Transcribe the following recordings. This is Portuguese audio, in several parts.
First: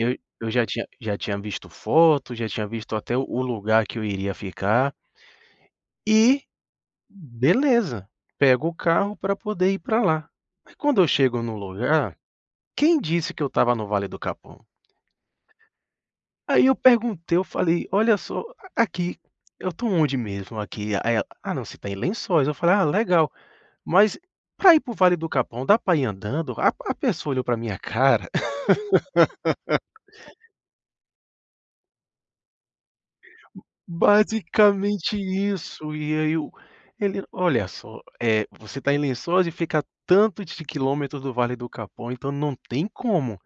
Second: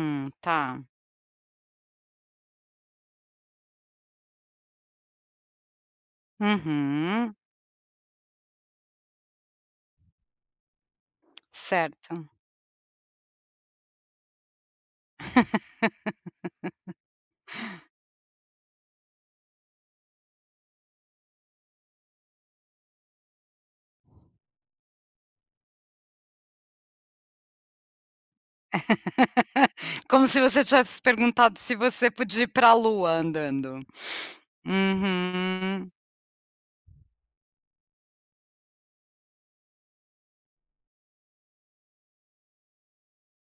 Eu eu já tá. tinha já tinha visto foto, já tinha visto até o o lugar que eu iria ficar e, Uhum. beleza, pego o carro pra poder ir pra lá. Mas quando eu chego no lugar, Certo. quem disse que eu estava no Vale do Capão? Aí eu perguntei, eu falei: "Olha só, a aqui, eu tô onde mesmo aqui?" A aí ela: "Ah não, você tá em Lençóis", eu falei: "Ah, legal. Mas pra ir para o Vale do Capão, dá pra ir andando?" A a pessoa olhou pra minha cara Como se você tivesse perguntado se você podia ir pra lua andando. Basicamente Uhum. isso e aí eu ele: "Olha só, eh, você tá em Lençóis e fica a tanto de quilômetros do Vale do Capão. Então não tem como".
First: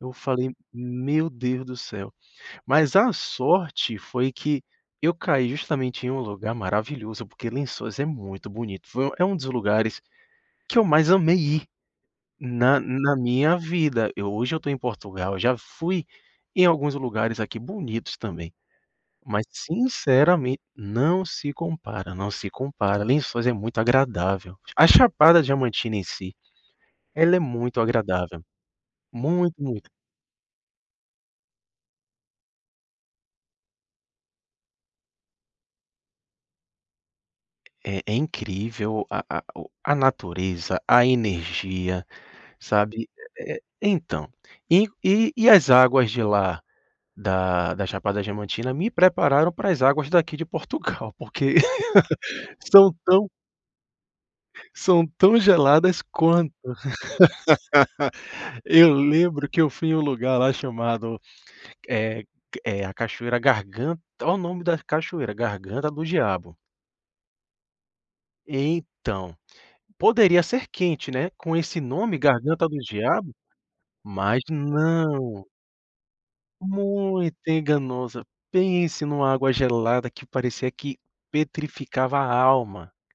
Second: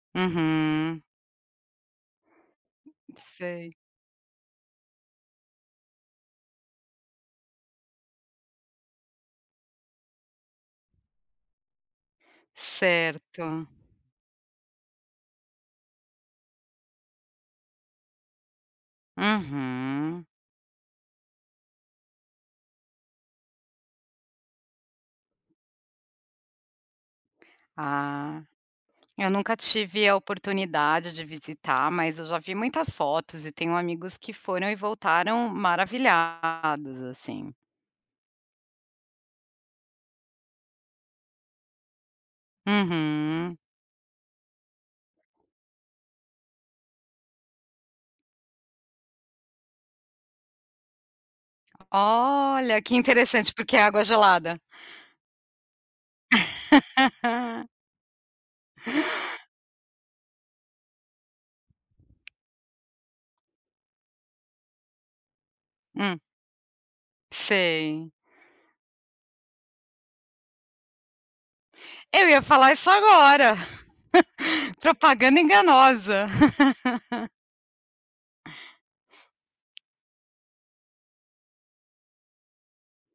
Eu falei: Uhum. "Meu Deus do céu". Mas a Sei. sorte foi que eu caí justamente em um lugar maravilhoso, porque Lençóis é muito bonito, foi é um dos lugares que eu mais amei ir, na na minha Certo. vida. Eu hoje eu tô em Portugal, eu já fui em alguns lugares aqui bonitos também. Mas Uhum. sinceramente não se compara, não se compara, Lençóis é muito agradável. A Chapada Diamantina em si, ela é muito Ah, agradável, eu muito, nunca muito. tive a oportunidade de visitar, mas eu já vi muitas fotos e tenho amigos que foram e voltaram maravilhados, assim. É é incrível a a o a natureza, a energia, sabe, é Uhum. é então, e e e as águas de lá da da Chapada Diamantina me prepararam para as águas daqui de Portugal porque Olha, que são tão interessante. Porque a água é gelada. são tão geladas quanto. Eu lembro que eu fui em um lugar lá chamado, eh, ca eh, a cachoeira gargan olha o nome da cachoeira, Garganta do Hum. Diabo. Sei. Então, poderia ser quente, né, com esse nome Eu ia Garganta falar do isso Diabo, agora, mas propaganda não enganosa. muito enganosa, pense em uma água gelada que parecia que petrificava a alma.